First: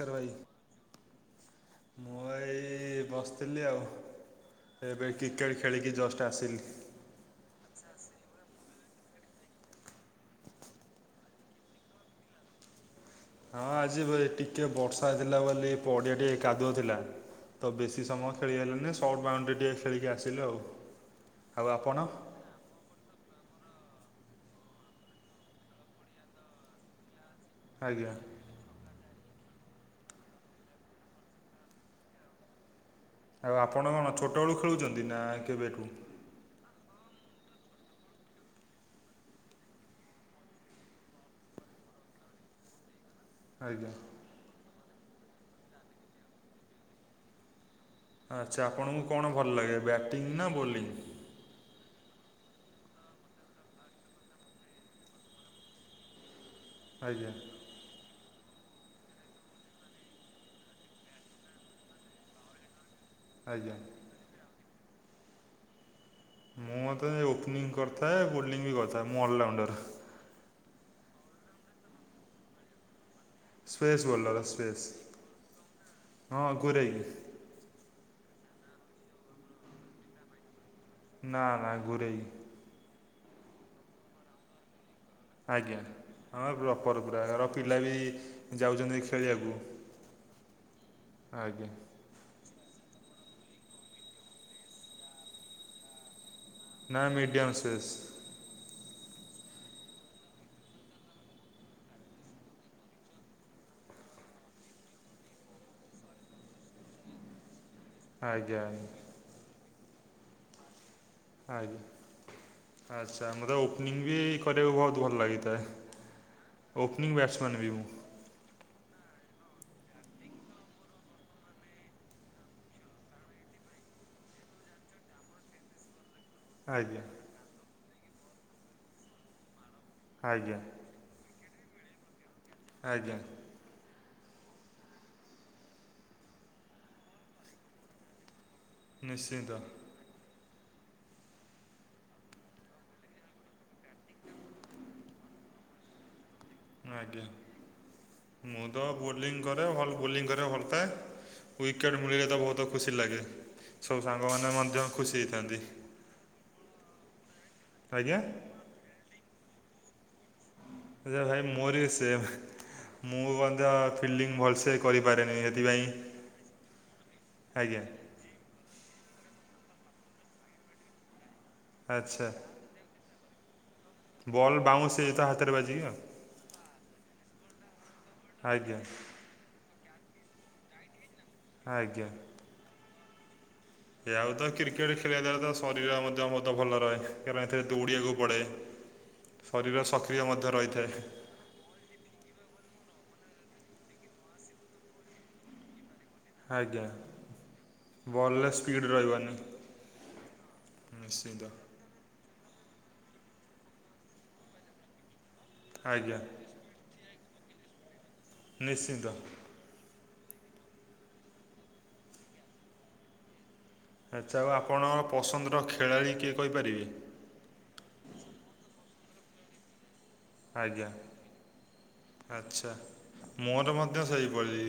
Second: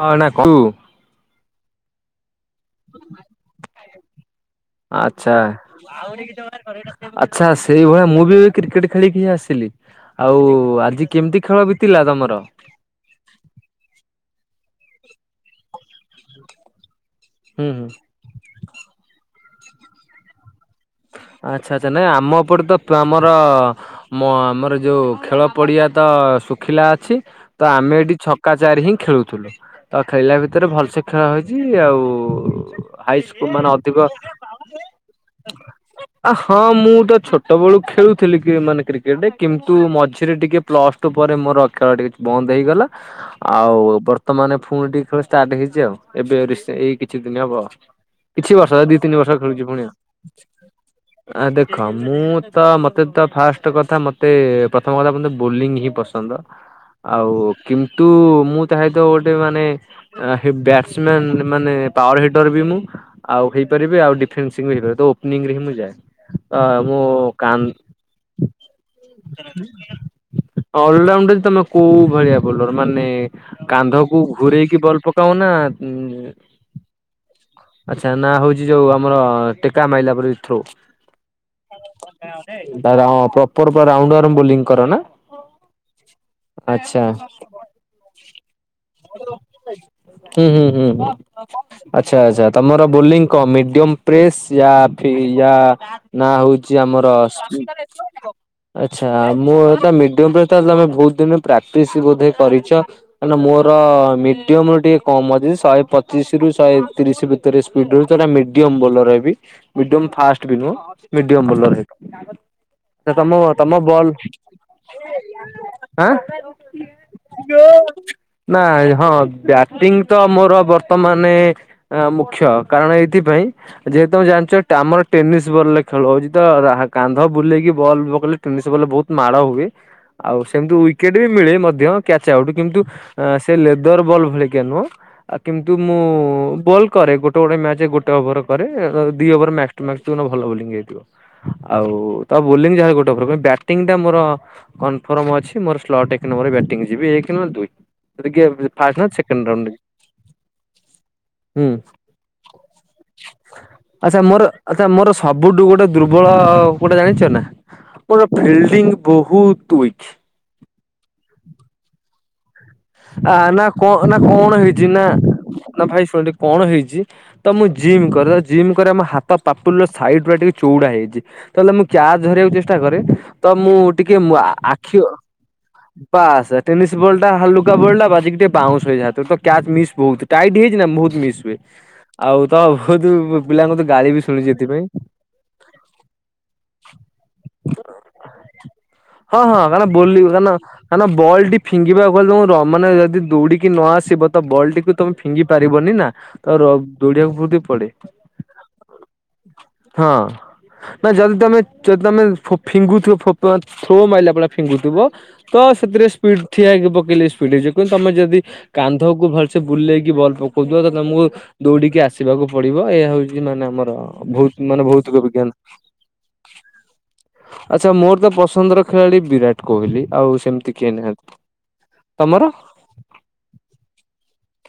ତାର ହଁ ନା ଭାଇ କହୁ ମୁଁ ଏଇ ବସଥିଲି ଆଉ। ଏଇ ଏବେ ଆଚ୍ଛା କ୍ରିକେଟ୍ ଖେଳିକି ଜଷ୍ଟ ଆସିଲି। ଆଚ୍ଛା ସେଇଭଳିଆ ମୁଁ ବି କ୍ରିକେଟ ଖେଳିକି ହିଁ ଆସିଲି ଆଉ ଆଜି କେମତି ଖେଳ ବିତିଲା ତମର? ହଁ ଆଜି ପ ଟିକେ ବର୍ଷା ହେଇଥିଲା ବୋଲି ପଡ଼ିଆ ଟିକେ କାଦୁଅ ଥିଲା ହୁଁ ତ ହୁଁ ବେଶୀ ସମୟ ଖେଳି ହେଲେନେଇ ସର୍ଟ ବାଉଣ୍ଡ୍ରି ଟିକେ ଖଳିକି ଆସିଲୁ ଆଉ। ଆଉ ଆଚ୍ଛା ଆଚ୍ଛା ଆପଣ? ନାଇଁ ଆମ ଓପରେ ତ ତୁ ଆମର ମ ଆମର ଯୋଉ ଖେଳ ପଡିଆ ତ ଶୁଖିଲା ଅଛି ତ ଆମେ ଆଜ୍ଞା। ଏଠି ଛ କା ଚାରି ହିଁ ଖେଳୁଥୁଲୁ ତ ଖେଳିଲା ଭିତରେ ଭଲସେ ଖେଳ ହେଇଚି ଆଉ ହାଇସ୍କୁଲ ଆଉ ମାନେ ଆପଣ ଅଧିକ କଣ ଛୋଟବେଳୁ ଖେଳୁଚନ୍ତି ନା କେବେଠୁ? ଆ ହଁ ମୁଁ ତ ଛୋଟବେଳୁ ଖେଳୁଥିଲି କି ମାନେ କ୍ରିକେଟେ କିନ୍ତୁ ମଝିରେ ଟିକେ ପ୍ଲସ୍ ଟୁ ପରେ ମୋର ଖେଳ ଟିକେ ଚ୍ ବନ୍ଦ ହେଇଗଲା ହ ଆଉ ବର୍ତ୍ତମାନେ ଫୁଣି ଟିକେ ଖେଳ ଷ୍ଟାର୍ଟେ ହେଇଚି ଆଉ ଏବେ ରିସେ ଏଇ କିଛି ଦିନ ହବ। କିଛି ବର୍ଷ ଏ ଦିଇ ତିନି ବର୍ଷ ଖେଳୁଚି ପୁଣି। ବ୍ୟାଟିଙ୍ଗ୍ ନା ବୋଲିଙ୍ଗ୍? ଆ ଦେଖ ମୁଁ ତ ମତେ ତ ଫାଷ୍ଟେ କଥା ମତେ ପ୍ରଥମ କଥା ବୋଲିଂ ହିଁ ପସନ୍ଦ ଆଜ୍ଞା ଆଉ କିନ୍ତୁ ମୁଁ ଚାହେଁତ ତ ଗୋଟେ ମାନେ ଆଁ ହି ବ୍ୟାଟସମ୍ୟାନ୍ ମାନେ ପାୱାର ହିଟର ବି ମୁଁ ଆଉ ଆଜ୍ଞା। ହେଇପାରିବି ଆଉ ଡିଫେନ୍ସିଂ ହେଇପାରେ ତ ଓପନିଂରେ ହିଁ ମୁଁ ଯାଏ। ହଁ ମୁଁ ମତେ କା ଓପନିଂ କରିଥାଏ ବୋଲିଂ ବି କରିଥାଏ ମୁଁ ଅଲରାଉଣ୍ଡର। ଅଲରାଉଣ୍ଡର ଜେ ତମେ କୋଉ ଭଳିଆ ବୋଲର ମାନେ ସ୍ପେସ୍ କାନ୍ଧକୁ ବୋଲର ଘୁରେଇକି ସ୍ପେସ୍ ବଲ୍ ପକାଅ ନା? ହଁ ଘୁରେଇକି। ଆଚ୍ଛା ନା ହଉଛି ଯୋଉ ଆମର ଟେକା ମାଇଲା ପରି ଥ୍ରୋ? ନା ନା ଗୁରେଇ ତାରେ ହଁ ପ୍ରପର ପ ରାଉଣ୍ଡୱାରମ ବୋଲିଂ କର ନା? ଆଜ୍ଞା। ହଁ ବ୍ଲକର ଆଚ୍ଛା। ପୁରା ର ପିଲା ବି ଯାଉଛନ୍ତି ଖେଳିବାକୁ। ହୁଁ ହୁଁ ଆଜ୍ଞା ହୁଁ। ଆଚ୍ଛା ଆଚ୍ଛା ତମର ବୋଲିଂ କଣ ମିଡିୟମ ପ୍ରେସ ୟା ଫି ୟା ନା ହଉଛି ନା ଆମର ମିଡ଼ିୟମ୍ ସେସ୍ ଆଚ୍ଛା ମୁଁ ହେଟା ମିଡିଅମ ପ୍ରେସଟା ତମେ ବହୁତ ଦିନ ପ୍ରାକ୍ଟିସ ବୋଧେ କରିଛ? କାରଣ ମୋର ମିଡିୟମ ରୁ ଟିକେ କମ ଅଛି ଶହେ ପଚିଶି ରୁ ଶହେ ତିରିଶି ଭିତ ସ୍ପିଡରହୁଛି ହେଟା ଆଜ୍ଞା ମିଡିୟମ ଆଜ୍ଞା ବୋଲର ହେବି ମିଡିୟମ ଫାଷ୍ଟ ବି ନୁହଁ ମିଡିୟମ ବୋଲର ଆଜ୍ଞା ହେବି। ତ ଆଚ୍ଛା ତମ ମୋର ତମ ଓପନିଂ ବଲ୍ ବି କରିବାକୁ ବହୁତ ଭଲ ଲାଗିଥାଏ। ଆଁ ଓପନିଂ ବ୍ୟାଟ୍ସମ୍ୟାନ୍ ବି ମୁଁ। ନା ହଁ ବ୍ୟାଟିଂ ତ ମୋର ବର୍ତ୍ତମାନେ ମୁଁ ଖ୍ୟ କାରଣ ଏଇଥିପାଇଁ ଯେହେତୁ ତମେ ଜାଣିଛ ଆମର ଟେନିସ୍ ବଲ ଲେ ଖେଳ ହଉଛି ତ ଆଜ୍ଞା କାନ୍ଧ ବୁଲେଇକି ବଲ୍ ପକେଇଲେ ଟେନିସ ବଲ୍ ରେ ବହୁତ ମାଡ଼ ହୁଏ। ଆଉ ଆଜ୍ଞା ସେମିତି ୱିକେଟ ବି ମିଳେ ମଧ୍ୟ କ୍ୟାଚ ଆଉଟ୍ କିନ୍ତୁ ଆଜ୍ଞା ସେ ଲେଦର ବଲ୍ ଭଳିିକା ନୁହଁ ଆ କିନ୍ତୁ ମୁଁ ବଲ କରେ ଗୋଟେ ଗୋଟେ ମ୍ୟାଚରେ ଗୋଟେ ଓଭର କରେ ଦି ନିଶ୍ଚିନ୍ତ ଓଭର ମାକ୍ସ ଟୁ ମାକ୍ସ ଯଉଦିନ ଭଲ ବୋଲିଂ ହେଇଥିବ ଆଉ ତ ବୋଲି ଯାହାଲେ ଗୋଟେ ଓଭର କିନ୍ତୁ ବ୍ୟାଟ ଟ୍ଟିଂ ଟା ମୋର କନଫର୍ମ ଅଛି ମୋର ସ୍ଲଟ ଏକ ନଂର ବ୍ୟାଟିଂ। ବ୍ୟାଟିଂ ଯିବି ଆଜ୍ଞା ଏକ ନହେ ଦୁଇ ଜଦି ଗେ ମୁଁ ତ ଫାଷ୍ଟ ନ ବୋଲିଂ ସେକେଣ୍ଡ କରେ ରନରେ ଜିବି ଭଲ ବୋଲିଂ କରିବାକୁ ଭଲପାଏ ୱିକେଟ୍ ମିଳିଲେ ତ ବହୁତ ଖୁସି ଲାଗେ। ସବୁ ଆଚ୍ଛା ସାଙ୍ଗମାନେ ମୋର ମଧ୍ୟ ଆଚ୍ଛା ଖୁସି ମୋର ହେଇଥାନ୍ତି ସବୁଠୁ ଗୋଟେ ଦୁର୍ବଳ କଉଟା ଜାଣିଛ ନା? ଆଜ୍ଞା ମୋର ଫିଲ୍ଡିଂ ବହୁତ ଉଇକ୍। ଆଛା ଭାଇ ମୋର ବି ସେମ୍। ମୁଁ ଆ ମଧ୍ୟ ନା କଣ ନା ଫିଲ୍ଡିଂ କଣ ଭଲସେ ହେଇଛି ନା କରିପାରେନି ସେଥିପାଇଁ ନା ଭାଇ ଶୁଣ ଟିକେ କଣ ହେଇଛି ତ ମୁଁ ଆଜ୍ଞା ଜିମ୍ କରେ ଜିମ୍ କରି ଆମ ହାତ ପାପୁଲିର ସାଇଡଗୁରା ଟିକେ ଚଉଡା ହେଇଛି। ତାହେଲେ ମୁଁ କ୍ୟାଚ ଆଚ୍ଛା ଧରିବାକୁ ଚେଷ୍ଟା କରେ ତ ମୁଁ ଟିକେ ମୁଁ ବଲ୍ ବାଉନ୍ସ ଆଖି ହେଇଯାଇଥିବ ହାତରେ ବାଜିକି ଆଉ ବାସ ଟେନିସ୍ ବଲ୍ଟା ହାଲୁକା ବଲଟା ବାଜିକି ଟିକେ ଆଜ୍ଞା ବାଉନ୍ସ ହେଇଯାଏ ହାତରୁତ କ୍ୟାଚ ମିସ୍ ବହୁତ ଟାଇଟ ହେଇଛି ନା ବହୁତ ମିସ୍ ହୁଏ ଆଜ୍ଞା ଆଉ ତ ବହୁତ ପିଲାଙ୍କୁ ତ ଏହାଉ ତ କ୍ରିକେଟ ଖେଳିବା ଦ୍ଵାରା ତ ଶରୀର ମଧ୍ୟ ବହୁତ ଭଲ ରହେ କାରଣ ଏଥିରେ ଦୌଡ଼ିବାକୁ ପଡ଼େ। ହଁ ହଁ ଶରୀର କାରଣ ବୋଲିଂ ସକ୍ରିୟ କାରଣ ମଧ୍ୟ ରହିଥାଏ। କାରଣ ବଲ୍ ଟି ଫିଙ୍ଗିବାକୁ ଗଲେ ତମ ମାନେ ଯଦି ଦୌଡିକି ନ ଆସିବ ତ ବଲ୍ ଟିକୁ ତମେ ଫିଙ୍ଗି ପାରିବନି ନା। ତ ର ଆଜ୍ଞା ଦୌଡିବାକୁ ବହୁତ ପଡେ। ବଲ୍ରେ ସ୍ପିଡ଼୍ ରହିବନି ହଁ ନା ଯଦି ନିଶ୍ଚିନ୍ତ ତମେ ଯଦି ତମେ ଫୋ ଫିଙ୍ଗୁଥିବ ଥ୍ରୋ ମାରିଲା ଭଳିଆ ଫିଙ୍ଗୁଥିବ ତ ସେଥିରେ ଆଜ୍ଞା ସ୍ପିଡ଼ ଠିଆହେଇକି ପକେଇଲେ ସ୍ପିଡ ଜେ କିନ୍ତୁ ତମେ ଯଦି ନିଶ୍ଚିନ୍ତ କାନ୍ଧକୁ ଭଲ ସେ ବୁଲେଇକି ବଲ୍ ପକଉଥିବା ତ ତମକୁ ଦୌଡିକି ଆସିବାକୁ ପଡିବ ଏହା ହେଉଛି ମାନେ ଆମର ତ ଆଚ୍ଛା ଆଉ ଭୌ ମାନେ ଆପଣଙ୍କ ଭୌତିକ ବିଜ୍ଞାନ। ପସନ୍ଦର ଖେଳାଳି କିଏ କହିପାରିବେ ଆଚ୍ଛା ମୋର ତ ପସନ୍ଦର ଖେଳାଳି ବିରାଟ କୋହଲି ଆଉ ସେମିତି ଆଜ୍ଞା କିଏ ନାହାନ୍ତି। ତମର ଆଚ୍ଛା। ମୋର ମଧ୍ୟ ସେଇପରିଛି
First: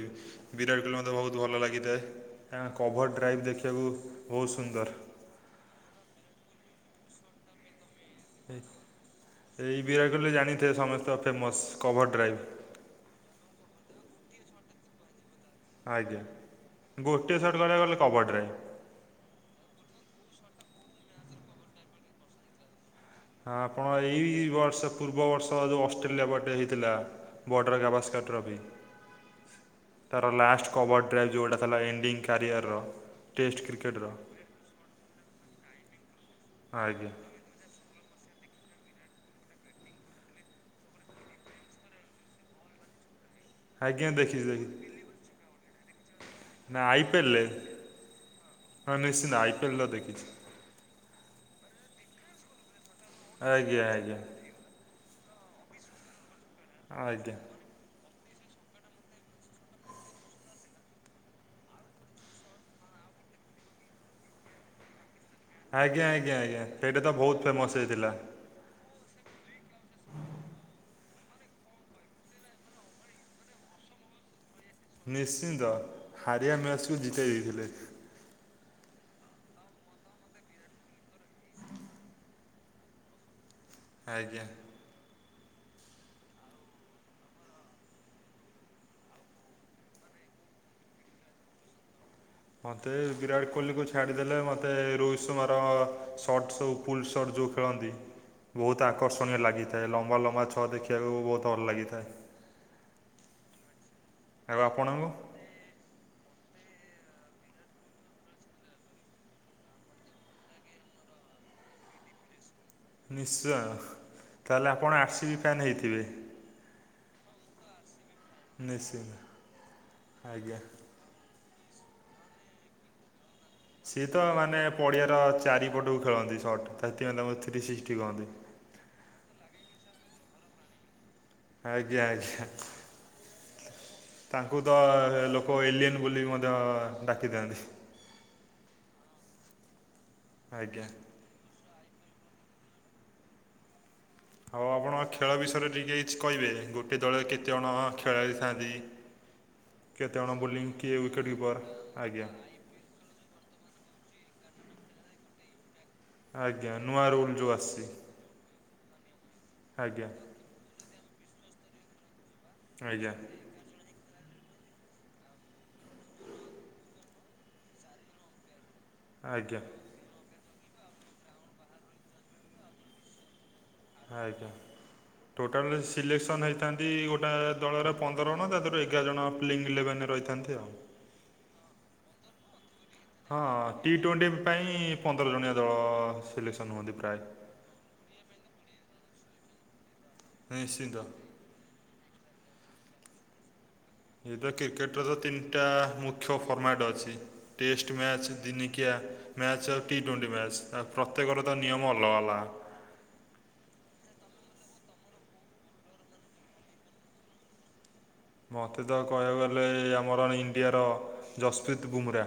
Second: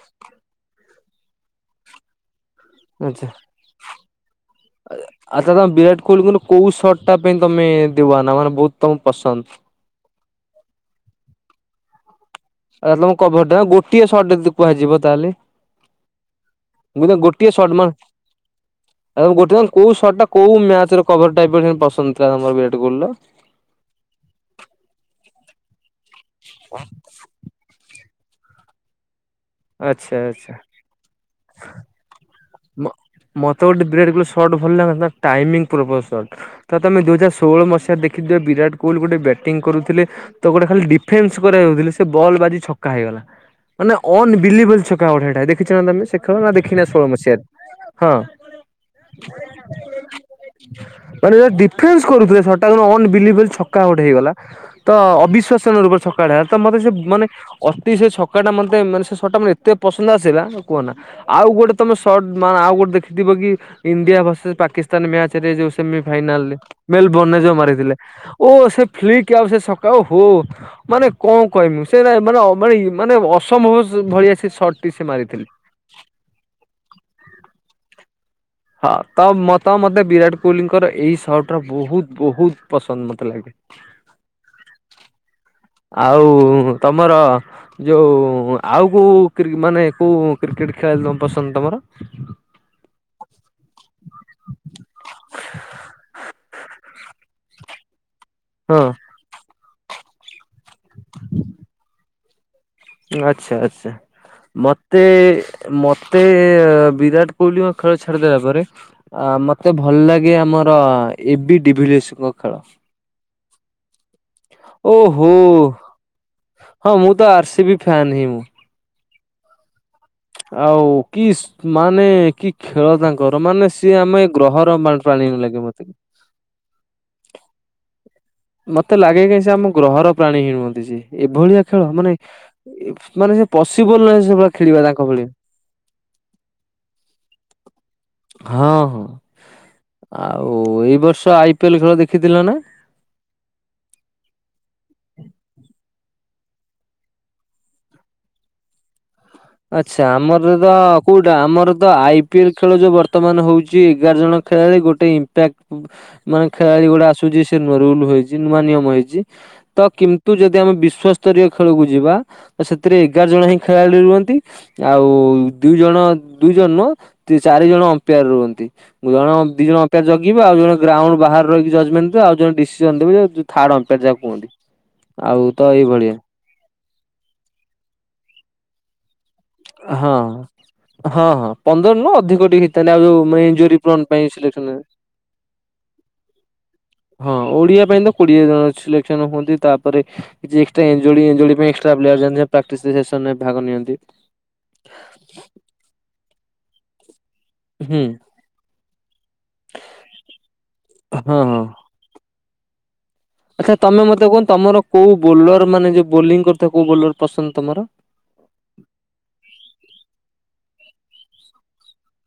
ବିରାଟ ମୋତେ ବହୁତ ଭଲ ଲାଗିଥାଏ। ତାଙ୍କ କଭର୍ ଆଚ୍ଛା। ଡ୍ରାଇଭ୍ ଦେଖିବାକୁ ବହୁତ ସୁନ୍ଦର। ଆଚ୍ଛା ତମେ ବିରାଟ କୋହଲିଙ୍କର କୋଉ ସର୍ଟଟା ପାଇଁ ତମେ ଦିବାନା ମାନେ ଏ- ବହୁତ ତମକୁ ପସନ୍ଦ। ଏଇ ବିରାଟ କୋହଲି ଜାଣିଥିବେ ସମସ୍ତଙ୍କ ଫେମସ୍ କଭର୍ ଡ୍ରାଇଭ୍। ଆଉ ତମ କଭରଟା ଗୋଟିଏ ସର୍ଟ ଯଦି କୁହାଯିବ ତାହେଲେ। ଆଜ୍ଞା ମୁଁ ତ ଗୋଟେ ଗୋଟିଏ ସର୍ଟ ସଟ୍ ମାନ ମାରିବାକୁ ଗଲେ କବଡ଼ ରେ। [unintelligible] କୋଉ ସର୍ଟ ଟା କୋଉ ମ୍ୟାଚ୍ ର କଭର ଟାଇପ୍ ର ପସନ୍ଦ ଥିଲା ତମର ବିରାଟ କୋହିଲ ର। ହଁ, ଆପଣ ଏଇ ବର୍ଷ ପୂର୍ବ ବର୍ଷ ଯଉ ଅଷ୍ଟ୍ରେଲିଆ ବ ଟେ ହୋଇଥିଲା ବର୍ଡ଼ର ଗା ଭସ୍କର ଟ୍ରଫି। ଆଚ୍ଛା ତାର ଆଚ୍ଛା ଲାଷ୍ଟ କଭଡ ଡ୍ରାଇ ଯଉଟା ଥିଲା ଏଣ୍ଡିଙ୍ଗ କ୍ୟାରିଅର ଟେଷ୍ଟ କ୍ରିକେଟ୍ ର। [unintelligible] ଟାଇମିଙ୍ଗ ପୂର୍ବ ସଟ୍ ତ ତମେ ଆଜ୍ଞା ଦୁଇ ହଜାର ସ ଷୋହଳ ମସିହା ଦେଖିିବଥିବେ ବିରାଟ କୋହଲି ଗୋଟେ ବ୍ୟାଟିଂଙ୍ଗ କରୁଥିଲେ। ତ ଗୋଟେ ଖାଲି ଡିଫେନ୍ସ କରିବାକୁ ଯାଉ ଥିଲେ ସେ ବଲ୍ ବାଜି ଛକା ହେଇଗଲା। ମାନେ ଆଜ୍ଞା ଅନ ଦେଖିଛି ବିଲିଂ ବିଲ୍ ଦେଖିଛି ଛକା ଗୋଟେ ହେଟା ଦେଖଛ ନା ତମେ ସେ ଖେଳ ନା ଦେଖିନା ଆଇ ଷୋହଳ ପି ଏଲ୍ରେ ମସିହାରେ। ହଁ। ହଁ ନିଶ୍ଚିତ ଆଇପିଏଲ୍ ତ ଦେଖିଛି। ମାନେ ଡିଫେନ୍ସ କରୁଥିଲେ ସଟ୍ ଟା କିନ୍ତୁ ଅନ୍ ବିଲିଭିଲ୍ ଛକା ଆଜ୍ଞା ଗୋଟେ ଆଜ୍ଞା ହେଇଗଲା। ତ ଅବିଶ୍ଵାସ ରୂପରେ ଛକା ଟା ତ ମତେ ସେ ମାନେ ଆଜ୍ଞା ଅତି ସେ ଛକା ଟା ମତେ ମାନେ ସେ ସ ଟା ମତେ ଏତେ ପସନ୍ଦ ଆସିଲା କୁହନା ଆଉ ଗୋଟେ ତମ ସ। ସଟ୍ ମାନେ ଆଉ ଗୋଟେ ଦେଖିଥିବ କି ଇଣ୍ଡିଆ ଭରର୍ଷେସ ପାକି ସ୍ତାନ ମ୍ୟାଚରେ ଯଉ ସେମି ଆଜ୍ଞା ଆଜ୍ଞା ଫାଇନାଲରେ ଆଜ୍ଞା ସେଇଟା ତ ମେଲ୍ ବହୁତ ବର୍ଣ୍ଣ ଯଉ ଫେମସ୍ ମାରିଥିଲେ। ହେଇଥିଲା। ଓ ସେ ଫ୍ଲିକ ଆଉ ସେ ଛକା ଓହୋ। ମାନେ କଣ କହିବି ମୁଁ ସେରା ମାନେ ଅ ମାନେ ଇ ମାନେ ଅସମ୍ଭବ ଭଳିଆ ସେ ସଟ୍। ନିଶ୍ଚିନ୍ତ, ହାରିଆ ମ୍ୟାଚ୍ କୁ ଜିତେଇ ଦେଇଥିଲେ। ହଁ ତ ମ ତ ମତେ ବିରାଟ କୋହିଲିଙ୍କର ଏଇ ସର୍ଟ ରା ବହୁତ୍ ବହୁତ୍ ପସନ୍ଦ ମତେ ଲା ଆଜ୍ଞା। ଆଉ ତମର ଯୋଉ ଆଉ କୋଉ କ୍ରି ମାନେ କୋଉ କ୍ରିକେଟ୍ ଖେଳାଳି ତମ ପସନ୍ଦ ତମର? ମତେ ବିରାଟ କୋହିଲି କୁ ଛାଡ଼ିଦେଲେ ମୋତେ ରୋହିତ ଶର୍ମାର ସର୍ଟ ସବୁ ଫୁଲ୍ ସର୍ଟ ଯଉ ଖେଳନ୍ତି। ହଁ ବହୁତ୍ ଆକର୍ଷଣୀୟ ଲାଗିଥାଏ ଲମ୍ବା ଲମ୍ବା ଛ ଦେଖିବାକୁ ବହୁତ୍ ଭଲ ଲାଗିଥାଏ। ଆଚ୍ଛା ଆଚ୍ଛା ଆଉ ମତେ ଆପଣଙ୍କୁ? ମତେ ବିରାଟ କୋହିଲିଙ୍କ ଖେଳ ଛାଡିଦେଲା ପରେ ଆ ମତେ ଭଲ ଲାଗେ ଆମର ଏ ବି ଡିଭିଲେସ ଙ୍କ ଖେଳ। ନିଶ୍ଚୟ। ତାହେଲେ ଆପଣ ଆର୍ ସି ଓହୋ ବି ଫ୍ୟାନ୍ ହେଇଥିବେ ହଁ ମୁଁ ତ ଆର୍ ସି ବି ଫ୍ୟାନ୍ ହିଁ ମୁଁ। ନିଶ୍ଚିନ୍ତ। ଆଜ୍ଞା। ଆଉ କିସ୍ ମାନେ କି ଖେଳ ତାଙ୍କର ମାନେ। ସିଏ ଆମେ ତ ମାନେ ଗ୍ରହର ପଡ଼ିଆର ପ୍ରାଣୀ ଲାଗେ ମତେ। ଚାରିପଟକୁ ଖେଳନ୍ତି ସଟ୍ ସେଥିପାଇଁ ତାଙ୍କୁ ଥ୍ରୀ ଶିକ୍ଟି କହନ୍ତି। ମତ ଲାଗେ କାହିଁ ସେ ଆମ ଗ୍ରହର ପ୍ରାଣୀ ହିଁ ନୁହଁନ୍ତି ସେ। ଏଭଳିଆ ଖେଳ ଆଜ୍ଞା ମାନେ ଆଜ୍ଞା ଏ ମାନେ ସେ ପସିପୁଲ ନୁହେଁ ସେଭଳିଆ ଖେଳିବା ତା [unintelligible] ଲୋକ ଏଲିଇନ ବୋଲି ମଧ୍ୟ ଡାକିଥାନ୍ତି। ହଁ ହଁ, ଆଉ ଆଜ୍ଞା। ଏଇ ବର୍ଷ ଆଇ ପିଏଲ୍ ଖେଳ ଦେଖିଥିଲ ନା? ହଉ ଆପଣ ଖେଳ ବିଷୟରେ ଟିକେ କିଛି କହିବେ ଗୋଟେ ଦଳ କେତେଜଣ ଖେଳାଳି ଥାନ୍ତି? ଆଚ୍ଛା, ଆମର ତ ୱିକେଟ୍ କୋଉଟା କିପର୍ ଆମର ତ ଆଇ ଆଜ୍ଞା ପିଏଲ୍ ଖେଳ ଯୋଉ ବର୍ତ୍ତମାନ ହଉଛି ଏଗାର ଜଣ ଖେଳାଳି ଗୋଟେ ଇପ୍ୟାକ୍। ମାନେ ଆଜ୍ଞା ଖେଳାଳି ନୂଆ ଗୁଡା ରୁଲ୍ ଆସୁଛି ଯେଉଁ ସେ ନୂଆ ଆସିଛି। ରୁଲ ହେଇଛି ନୂଆ ନିୟମ ହେଇଛି ତ ଆଜ୍ଞା କିନ୍ତୁ, ଯଦି ଆମ ବିଶ୍ଵ ସ୍ତରୀୟ ଖେଳକୁ ଯିବା ତ ସେଥିରେ ଆଜ୍ଞା ଏଗାର ଜଣ ହିଁ ଖେଳାଳି ରୁହ ଆଉ ଦୁଇ ଜଣ ଦୁଇ ଜଣ ନୁହଁ ତି ଚାରି ଜଣ ଅମ୍ପେୟାର ରୁହନ୍ତି। ଜଣ ଆଜ୍ଞା ଦି ଜଣ ଅମ୍ପେୟାର ଜଗିବେ, ଆଉ ଜଣେ ଗ୍ରାଉଣ୍ଡ ବାହାରେ ରହିିକି ଜଜମେଣ୍ଟ ଦେବେ, ଆଉ ଜଣେ ଡିସିସନ୍ ଦେବେ, ର୍ଥାଡ ଟା ଯାହାକୁ କୁହନ୍ତି ଆଜ୍ଞା। ଆଉ ତ ଏଇଭଳିଆ। ଥାନ୍ତି ଗୋଟେ ଦଳରେ ପନ୍ଦର ଜଣ ତା ଦେହରୁ ଏଗାର ଜଣ ପ୍ଲେଇଙ୍ଗ ଇଲେଭେନେ ହଁ ରହିଥାନ୍ତି ଆଉ। ହଁ ହଁ ପନ୍ଦର ନୁ ଅଧିକ ଟିକେ ହେଇ ହଁ ଟି ଟ୍ୱେଣ୍ଟି ପାଇଁ ପନ୍ଦର ଜଣିଆ ଦଳ ସିଲେକ୍ସନ୍ ହୁଅନ୍ତି ପ୍ରାୟେ। ହଁ ଓଡିଆ ପାଇଁ ତ କୋଡିଏ ଜଣ ସିଲେକ୍ସନ ହୁଅନ୍ତି ତାପରେ କିଛି ଏକ୍ସଟ୍ରା ନିଶ୍ଚିନ୍ତ। ଏଞ୍ଜଡି ଏଞ୍ଜଡି ପାଇଁ। ତ ପିଲା ଅଛନ୍ତି ପ୍ରାକ୍ଟିସ ସେସନରେ ଭାଗ ନିଅନ୍ତି। ଏଇ ତ କ୍ରିକେଟ୍ର ର ତିନିଟା ମୁଖ୍ୟ ଫର୍ମାଟ ଅଛି। ଟେଷ୍ଟ ହୁଁ ମ୍ୟାଚ୍, ଦିନିକିଆ ମ୍ୟାଚ୍, ଆଉ ଟି ଟୋଣ୍ଟି ମ୍ୟାଚ୍, ହଁ ପ୍ରତ୍ୟେକର ତ ହଁ ନିୟମ ଅଲଗା, ଅଲଗା ଆଚ୍ଛା ତମେ ମତେ କୁହ, ତମର କୋଉ ବୋଲର ମାନେ ଯୋଉ ବୋଲିଂ କରିୁ ଥିବ କୋଉ ବୋଲର ପସନ୍ଦ ତମର? ମୋତେ ତ କହିବାକୁ ଗଲେ ଆମର ଇଣ୍ଡିଆର ଯସ୍ପ୍ରୀତ ବୁମ୍ରା।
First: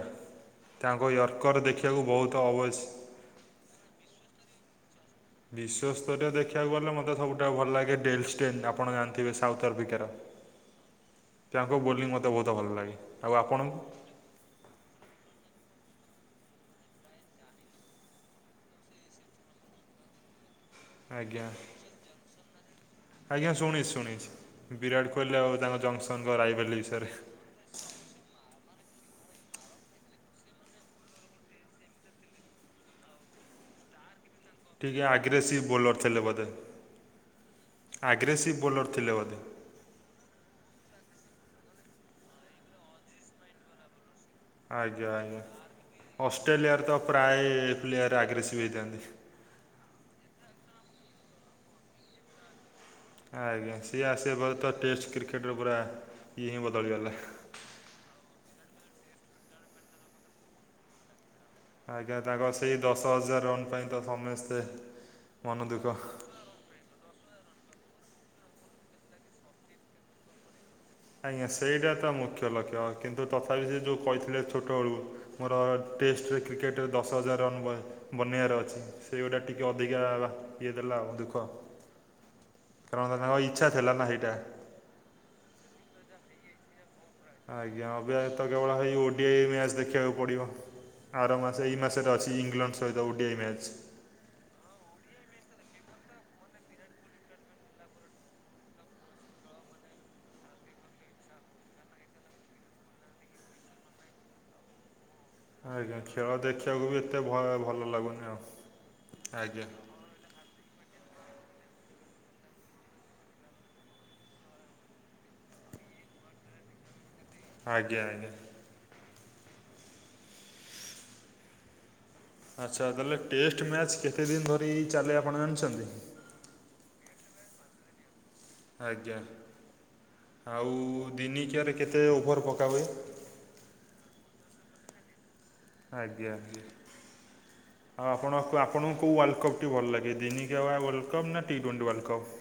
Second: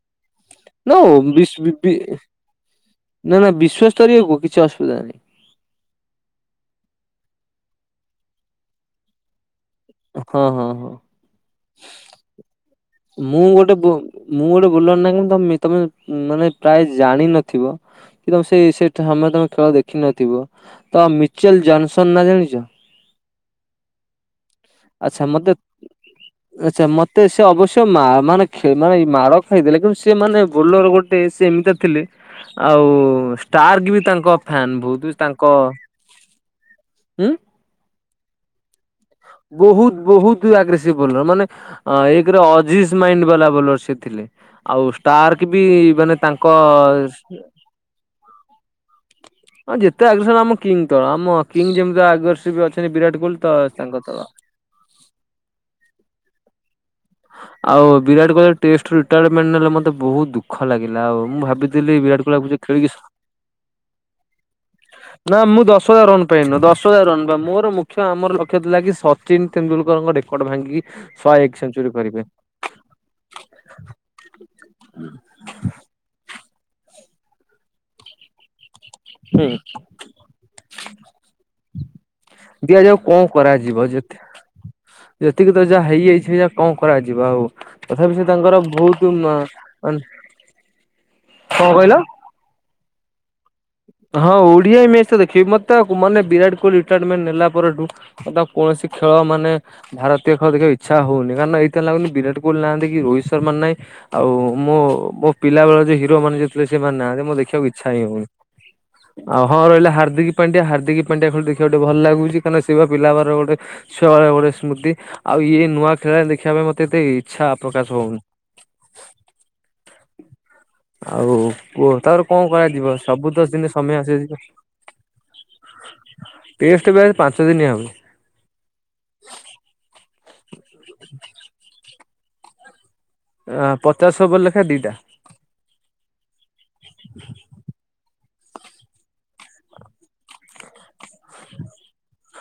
ନୋ ତାଙ୍କ ବିଶ୍ ୟର୍କର ବି ବି ଦେଖିବାକୁ ବୋହୁତ୍ ଅବଶ୍। ନା ନା ବିଶ୍ୱସ୍ତରୀୟ କୁ କିଛି ଅସୁବିଧା ନାହିଁ। ବିଶ୍ୱସ୍ତରୀୟ ଦେଖିବାକୁ ଗଲେ ମୋତେ ସବୁଠା ଭଲ ଲାଗେ ଡେଲ୍ ଷ୍ଟେନ୍ ଆପଣ ଜାଣିଥିବେ ସାଉଥ୍ ଆଫ୍ରିକା ହଁ ହଁ ହଁ। ତାଙ୍କ ବୋଲିଂ ମତେ ବହୁତ ଭଲ ଲାଗେ। ଆଉ ମୁଁ ଗୋଟେ ଆପଣଙ୍କୁ ବୁ-ମୁଁ ଗୋଟେ ବୁଲର୍ ନାକି ତମେ ମାନେ ପ୍ରାୟ ଜାଣିନଥିବ କି ତମେ ସେଇ ସେ ସମୟ ତମେ ଖେଳ ଦେଖିନଥିବ ତ ଆଜ୍ଞା ମିଚୁଆଲ୍ ଜନ୍ସନ୍ ନା ଜାଣିଛ? ଆଜ୍ଞା ଶୁଣିଛି ଶୁଣିଛି। ବିରାଟ୍ ଆଚ୍ଛା କୋହଲି ମତେ ଆଉ ତାଙ୍କ ଜନ୍ସନ୍ ଦ୍ଵାରା ରାଇଭେଲି ଆଚ୍ଛା ବିଷୟରେ। ମତେ ସେ ଅବଶ୍ୟ ମା ମାନେ ଖେ- ମାନେ ଏ ମାଡ଼ ଖାଇଦେଲେ କିନ୍ତୁ ସେ ମାନେ ବୋଲ୍ଲର ଗୋଟେ ସେ ଏମିତା ଥିଲେ ଆଉ ଷ୍ଟାର୍ଗ ବି ତାଙ୍କ ଫ୍ୟାନ ଟିକେ ବହୁତ ତାଙ୍କ ଆଗ୍ରେସିଭ୍ ବୋଲର ଥିଲେ ବୋଧେ? ଉଁ ଆଗ୍ରେସିଭ୍ ବୋଲର ଥିଲେ ବୋଧେ? ବୋହୁତ୍, ବୋହୁତ୍ ଆଗ୍ରେସିଭ୍ ବୋଲର, ମାନେ ଏକ୍ ରେ ଅଜିସ୍ ମାଇଣ୍ଡ ବାଲା ବୋଲର ସେ ଥିଲେ। ଆଉ ଆଜ୍ଞା ଆଜ୍ଞା ଷ୍ଟାର୍କି ବି ମାନେ ତାଙ୍କ ପ୍ଲେୟାର୍ ଆଗ୍ରେସିଭ୍ ହେଇଥାନ୍ତି। ହଁ ଯେତେ ଆଗର୍ସଣ ଆମ କିଙ୍ଗ ତ ଆମ କିଙ୍ଗ ଯେମିତି ଆଗର୍ସ ବି ଅଛନ୍ତି ବିରାଟ କୋହଲି ତ ଆଜ୍ଞା। ତାଙ୍କ ସିଏ ତଳ। ଆସିବା ପରେ ତ ଟେଷ୍ଟ କ୍ରିକେଟର ପୁରା ଇଏ ହିଁ ବଦଳିଗଲା। ଆଉ ବିରାଟ କୋହଲି ଟେଷ୍ଟରୁ ରିଟାୟାରମେଣ୍ଟ ନେଲା ମତେ ବୋହୁତ୍ ଦୁଃଖ ଲାଗିଲା। ଆଉ ମୁଁ ଭାବିି ଆଜ୍ଞା ତାଙ୍କ ସେଇ ଦଶ ହଜାର ରନ୍ ପାଇଁ ତ ସମସ୍ତେ ନା ମନ ମୁଁ ଦୁଃଖ। ଦଶ ହଜାର ରନ୍ ପାଇଁ ନୁହଁ, ଦଶ ହଜାର ରନ୍ ବା ମୋର ମୁଖ୍ୟ ଆମର ଲକ୍ଷ୍ୟ ଥିଲା କିି ସଚିନ୍ ତେନ୍ଦୁଲକରଙ୍କ ରେକର୍ଡ ଭାଙ୍ଗିକି ଶହେ ଆଜ୍ଞା ଏକ ସେଇଟା ସେଞ୍ଚୁରୀ ତ କରିବେ। ମୁଖ୍ୟ ଲକ୍ଷ୍ୟ। କିନ୍ତୁ ତଥାପି ସେ ଯୋଉ କହିଥିଲେ ଛୋଟବେଳୁ ମୋର ଟେଷ୍ଟରେ କ୍ରିକେଟ୍ ର ଦଶ ହଜାର ରନ୍ ବ-ବନାଇବାର ଅଛି। ସେଇଗୁଡା ହୁଁ ଟିକେ ଅଧିକା ଇଏ ଦେଲା ଆଉ ଦୁଃଖ। ଦିଆଯାଉ ଛୁଆଙ୍କ କଣ ତାଙ୍କ ଇଚ୍ଛା କରାଯିବ ଥିଲା ନା ଯେତେ ହେଇଟା। ଯେତିକି ତ ଯାହା ହେଇଯାଇଛି ସେଇୟା କଣ କରାଯିବ ଆଉ? ଆଜ୍ଞା ତଥାପି ଅବିହା ସେ ତ ତାଙ୍କର କେବଳ ହେଇ ବହୁତ ମାନେ ଓଡ଼ିଆଇ ମ୍ୟାଚ୍ କଣ ଦେଖିବାକୁ ପଡ଼ିବ। ଆର ମାସ ଏଇ କହିଲ ମାସରେ ଅଛି ଇଂଲଣ୍ଡ ସହିତ ଓଡ଼ିଆଇ ମ୍ୟାଚ୍। ହଁ ଓଡିଆଇ ମ୍ୟାଚ୍ ତ ଦେଖିବି। ମତେ ମାନେ ବିରାଟ କୋହଲି ରିଟାୟାରମେଣ୍ଟ ନେଲା ପରଠୁ ଏଦା କୌଣସି ଖେଳ ମାନେ ଭାରତୀୟ ଖେଳ ଦେଖିବା ପାଇଁ ଇଛା ହଉନି, କାରଣ ଏଇଥିଲା ଲାଗନି ବିରାଟ କୋହଲି ନାହାନ୍ତି କି ରୋହିତ୍ ଶର୍ମା ନାହିଁ ଆଉ ମୋ, ମୋ ପିଲା ବେଳ ଯିଏ ଆଜ୍ଞା ହିରୋ ଖେଳ ମାନେ ଯିଏ ଥିଲେ, ଦେଖିବାକୁ ବି ସେମାନେ ଏତେ ନାହାନ୍ତି ଭ ମୋର ଦେଖିବାକୁ ଭଲ ଇଚ୍ଛା ହିଁ ଲାଗୁନି ହୋଉନି। ଆଉ। ଆଉ ହଁ ଆଜ୍ଞା ରହିଲା ହାର୍ଦ୍ଦିକ୍ ପାଣ୍ଡିଆ, ହାର୍ଦ୍ଦିକ୍ ପାଣ୍ଡିଆ ଖେଳ ଦେଖିବାକୁ ଟିକେ ଭଲ ଲାଗୁଛି। କାହିଁ କିନା ସେ ବା ପିଲା ବାରେ ଗୋଟେ ଛୁଆ ବେଳେ ଗୋଟେ ସ୍ମୃତି। ଆଉ ଇଏ ନୂଆ ଖେଳାଳି ଦେଖିବା ପାଇଁ ମତେ ଏତେ ଇଚ୍ଛା ପ୍ରକାଶ ଆଜ୍ଞା ହୋଉନି। ଆଜ୍ଞା। ଆଉ କୁହ ତାପରେ କଣ ଆଚ୍ଛା କରାଯିବ। ତାହେଲେ ସବୁ ତ ଟେଷ୍ଟ ସେମିତି ମ୍ୟାଚ୍ ସମୟ କେତେ ଦିନ ଆସିଯିବ ଧରି ଚାଲେ ଆପଣ ଜାଣିଛନ୍ତି? ଟେଷ୍ଟ ଭାଇ ପାଞ୍ଚ ଦିନିଆ ହବ। ଆଜ୍ଞା। ଆଉ ଦିନିକିଆରେ କେତେ ଓଭର ପକା ହୁଏ? ଆ ପଚାଶ ଓଭର ଲେଖାଏ ଦିଇଟା। ଆଜ୍ଞା ଆଜ୍ଞା। ଆଉ ଆପଣ, ଆପଣଙ୍କୁ କୋଉ ୱାର୍ଲ୍ଡ କପ୍ ଟି ଭଲ ଲାଗେ? ଦିନି କିଆ ୱେଲ୍ କପ୍ ନା ଟି ଟ୍ୱେଣ୍ଟି ୱାର୍ଲ୍ଡ କପ୍?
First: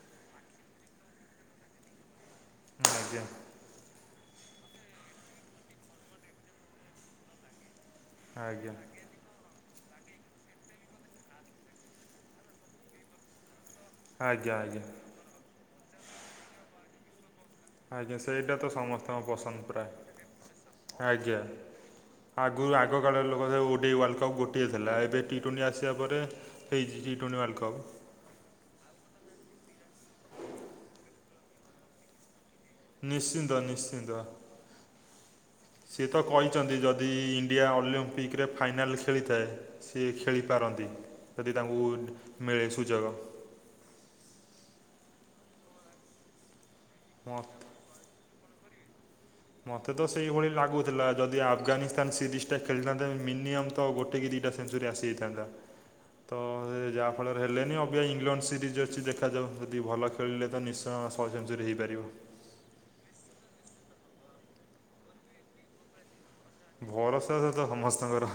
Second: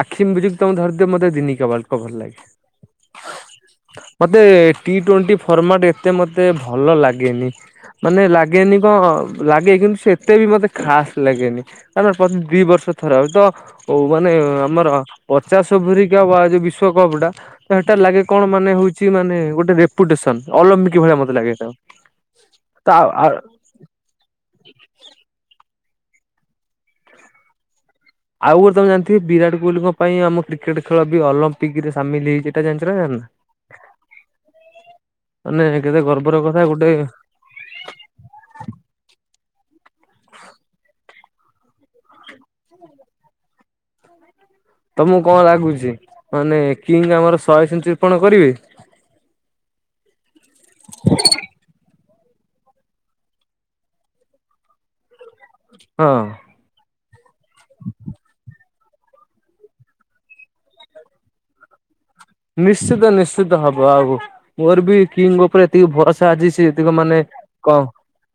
ଆଖିମ୍ ବୁଜିକ୍ ତମେ ଧରିଥିବ ମତେ ଦିନି କିଆ ୱାଲ୍ କପ୍ ଭଲ ଲାଗେ। ଆଜ୍ଞା। ମତେ ଟି ଟ୍ୱେଣ୍ଟି ଫର୍ମାଟ ଏତେ ମତେ ଭଲ ଲାଗେନି। ମାନେ ଆଜ୍ଞା ଲାଗେନି କଣ ଲାଗେ କିନ୍ତୁ ସେ ଏତେ ବି ମତେ ଖାସ୍ ଲାଗେନି [unintelligible] ପ୍ରତି ଦି ବର୍ଷରେ ଥରେ ଆଉ ତ ଓଉ ମାନେ ଆଜ୍ଞା ଆଜ୍ଞା ଆମର ପଚାଶ ଓଭୋରିକା ବା ଯୋଉ ବିଶ୍ଵକପ୍ ଟା ତ ହେଟା ଆଜ୍ଞା ଲାଗେ କଣ ସେଇଟା ତ ମାନେ ହଉଚି ସମସ୍ତଙ୍କ ମାନେ ପସନ୍ଦ ଗୋଟେ ପ୍ରାୟ। ରେପୁଟେସନ ଅଲମ୍ପିକ ଭଳିଆ ମତେ ଲାଗେ ହେଟାକୁ। ଆଗୁରୁ ଆଗ କାଳ ରେ ଲୋକ ଯୋଉ ଡି ୱାଲ୍ କପ୍ ଗୋ ଟିଏ ଥିଲା ଏବେ ଟି ଟ୍ୱେଣ୍ଟି ଆସିବା ପରେ ହେଇଚି ଟି ଟ୍ୱଣ୍ଟି ୱାର୍ଲଡ଼ କପ୍। ଆଉ ଗୋଟେ ତମେ ଜାଣିଥିବ ବିରାଟ କୋହଲିଙ୍କ ପାଇଁ ଆମ କ୍ରିକେଟ ଖେଳ ବି ଅଲମ୍ପିକ ରେ ସାମିଲ ହେଇଚି। ନିଶ୍ଚିନ୍ତ ନିଶ୍ଚିନ୍ତ ମାନେ କେତେ ସିଏ ତ ଗର୍ବର କଥା କଇଚନ୍ତି ଗୋଟେ ଯଦି ଡିଆ ଅଲମ୍ପିକ୍ ରେ ଫାଇନାଲ୍ ଖେଳିଥାଏ ସିଏ ଖେଳିପାରନ୍ତି। ଯଦି ତାଙ୍କୁ ମିଳେ ସୁଯୋଗ। ତମୁକୁ କଣ ଲାଗୁଚି ମାନେ କିଙ୍ଗ ଆମର ମତ- ଶହେ ସେଞ୍ଚୁରି ପଣ କରିବେ? ମତେ ତ ସେଇଭଳି ଲାଗୁଥିଲା ଯଦି ଆଫଗାନିସ୍ତାନ ସିରିଜ ଟା ଖେଳିଥାନ୍ତେ ମିନିୟମ୍ ତ ଗୋଟେ କି ଦିଟା ସେଞ୍ଚୁରି ଆସିଯାଇଥାନ୍ତା। ହଁ। ତ ସେ ଯାହାଫଳରେ ହେଲେନି ଅବିଆ ଇଂଲଣ୍ଡ ସିରିଜ୍ ଅଛି ଦେଖାଯାଉ ଯଦି ଭଲ ଖେଳିଲେ ତ ନିଶ୍ ତ ଶହେ ସେଞ୍ଚୁରି ହେଇପାରିବ। ନିଶ୍ଚିତ ନିଶ୍ଚିତ ହବ ଆଉ ମୋର ବି କିଙ୍ଗ ଉପରେ ଏତିକି ଭରସା ଆଜିସ୍ [unintelligible] ମାନେ ଭରସା ତ କଣ ସମସ୍ତଙ୍କର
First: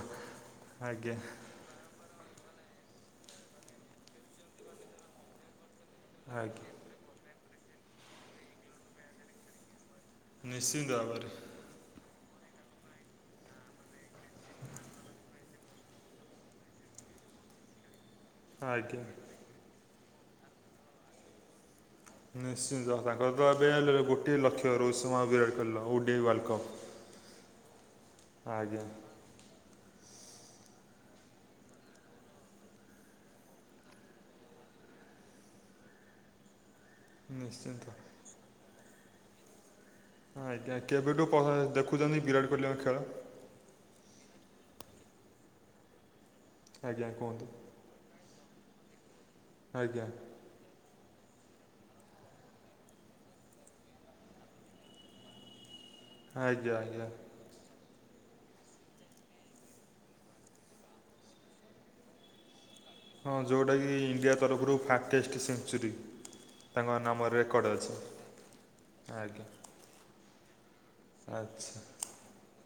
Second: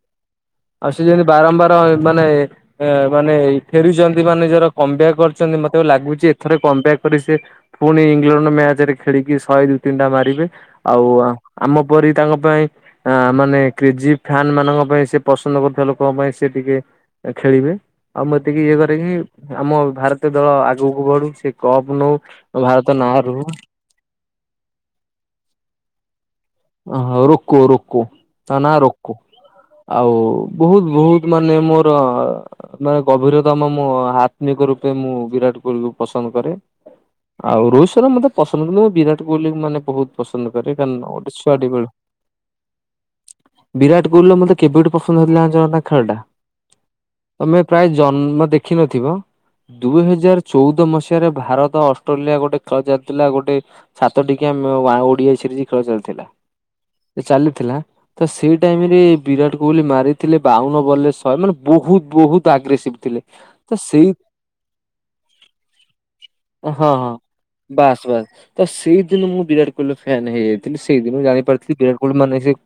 ଆଉ ସେ ଆଜ୍ଞା ଯେମିତି ବାରମ୍ବାର [unintelligible] ମାନେ ଏ ମାନେ ଏଇ ଫେରୁଚନ୍ତି ମାନେ ନିଜର କମ୍ ବ୍ୟାକ୍ କ ଚନ୍ତି ମତେ ଏବେ ଲାଗୁଚି ଏଥରେ ଆଜ୍ଞା କମ୍ ବ୍ୟାକ୍ ପରି ସେ ଫୁଣି ଇଲଣ୍ଡ ମ୍ୟାଚ୍ ରେ ଖେଳିକି ଶଏ ଦୁଇ ତିନି ଟା ମା ରିବେ ନିଶ୍ଚିନ୍ତ ଆଉ ଭାବରେ ଆମ ପରି ତାଙ୍କ ପାଇଁ ଆ ମାନେ କ୍ରେଜି ଫ୍ୟାନ ମାନଙ୍କ ପାଇଁ ସେ ପସନ୍ଦ କରୁଥୁବା ଲୋକଙ୍କ ପାଇଁ ସେ ଟିକେ ଏ ଖେଳିବେ ଆଉ ମୁ ଏତିକି ଇଏ ଆଜ୍ଞା। କରେକି ଆମ ଭାରତୀୟ ଦଳ ଆଗୁକୁ ବଢୁ ସେ କପ୍ ନଉ। ଭାରତ ନିଶ୍ଚିନ୍ତ ନାଁ ରହୁ ତାଙ୍କର [unintelligible] ଗୋଟିଏ ଲକ୍ଷ ରୋହିତ୍ ସମା ଆଉ ବିରାଟ କଇଲ ର [unintelligible] ୱାର୍ଲ୍ଡ କପ୍। ହଁ ହଁ ରୁକୋ ରୁକୋ ତଙ୍କ ନା ଆଜ୍ଞା ରୋକ। ଆଉ ବୋହୁତ ବୋହୁତ ମାନେ ମୋର ମାନେ ଗଭୀର ତମ ମୋ ଆତ୍ମିକ ରୂପେ ମୁଁ ବିରାଟ କୋଇଲିକୁ ପସନ୍ଦ କରେ। ଆଉ ନିଶ୍ଚିନ୍ତ। ରୋହିତ ଶର୍ମା ମତେ ପସନ୍ଦ କିନ୍ତୁ ମୁଁ ବିରାଟ କୋଇଲି କୁ ମାନେ ବହୁତ ପସନ୍ଦ ହଁ କରେ ଆଜ୍ଞା କାରଣ କେବେଠୁ ଗୋଟେ ଛୁଆଟି [unintelligible] ବେଳୁ। ଦେଖୁଚନ୍ତି ବିରାଟ କୋହିଲିଙ୍କ ଖେଳ? ବିରାଟ କୋଇଲ ର ମତେ କେବେଠୁ ପସନ୍ଦ ହେଲା ଜାଞ୍ଚନା ତାଙ୍କ ଖେଳଟା? ଆଜ୍ଞା କୁହନ୍ତୁ। ତମେ ପ୍ରାୟ ଜନ୍ମ ଦେଖିନଥିବ ଦୁଇ ଆଜ୍ଞା ହଜାର ଚଉଦ ମସିହାରେ ଭାରତ ଅଷ୍ଟ୍ରେଲିଆ ଗୋଟେ ଖେଳ ଚାଲିଥିଲା ଗୋଟେ ସାତ ଠିକିଆ ମେ ଓଡିଆ ସିରିଜ ଖେଳ ଚାଲିଥିଲା। ଆଜ୍ଞା ଆଜ୍ଞା। ସେ ଚାଲିଥିଲା। ତ ସେଇ ଟାଇମରେ ବିରାଟ କୋହଲି ମାରିଥିଲେ ବାଉନ ବଲେ ଶହେ ମାନେ ବହୁତ ବହୁତ ଆଗ୍ରେସିଭ ଥିଲେ ହଁ ତ ଯଉଟାକି ସେଇ ଇଣ୍ଡିଆ ତରଫରୁ ଫାକେଷ୍ଟ ସେଞ୍ଚୁରି। ହଁ ହଁ ବାସ୍ ବାସ୍ ତ ସେଇଦିନୁ ମୁଁ ଆଜ୍ଞା ବିରାଟ କୋହଲି ଫ୍ୟାନ୍ ହେଇଯାଇଥିଲି ସେଇଦି ମୁଁ ଜାଣି ଆଚ୍ଛା। ପାରିଥିଲି ବିରାଟ୍ କୋହିଲି ମାନେ ସିଏ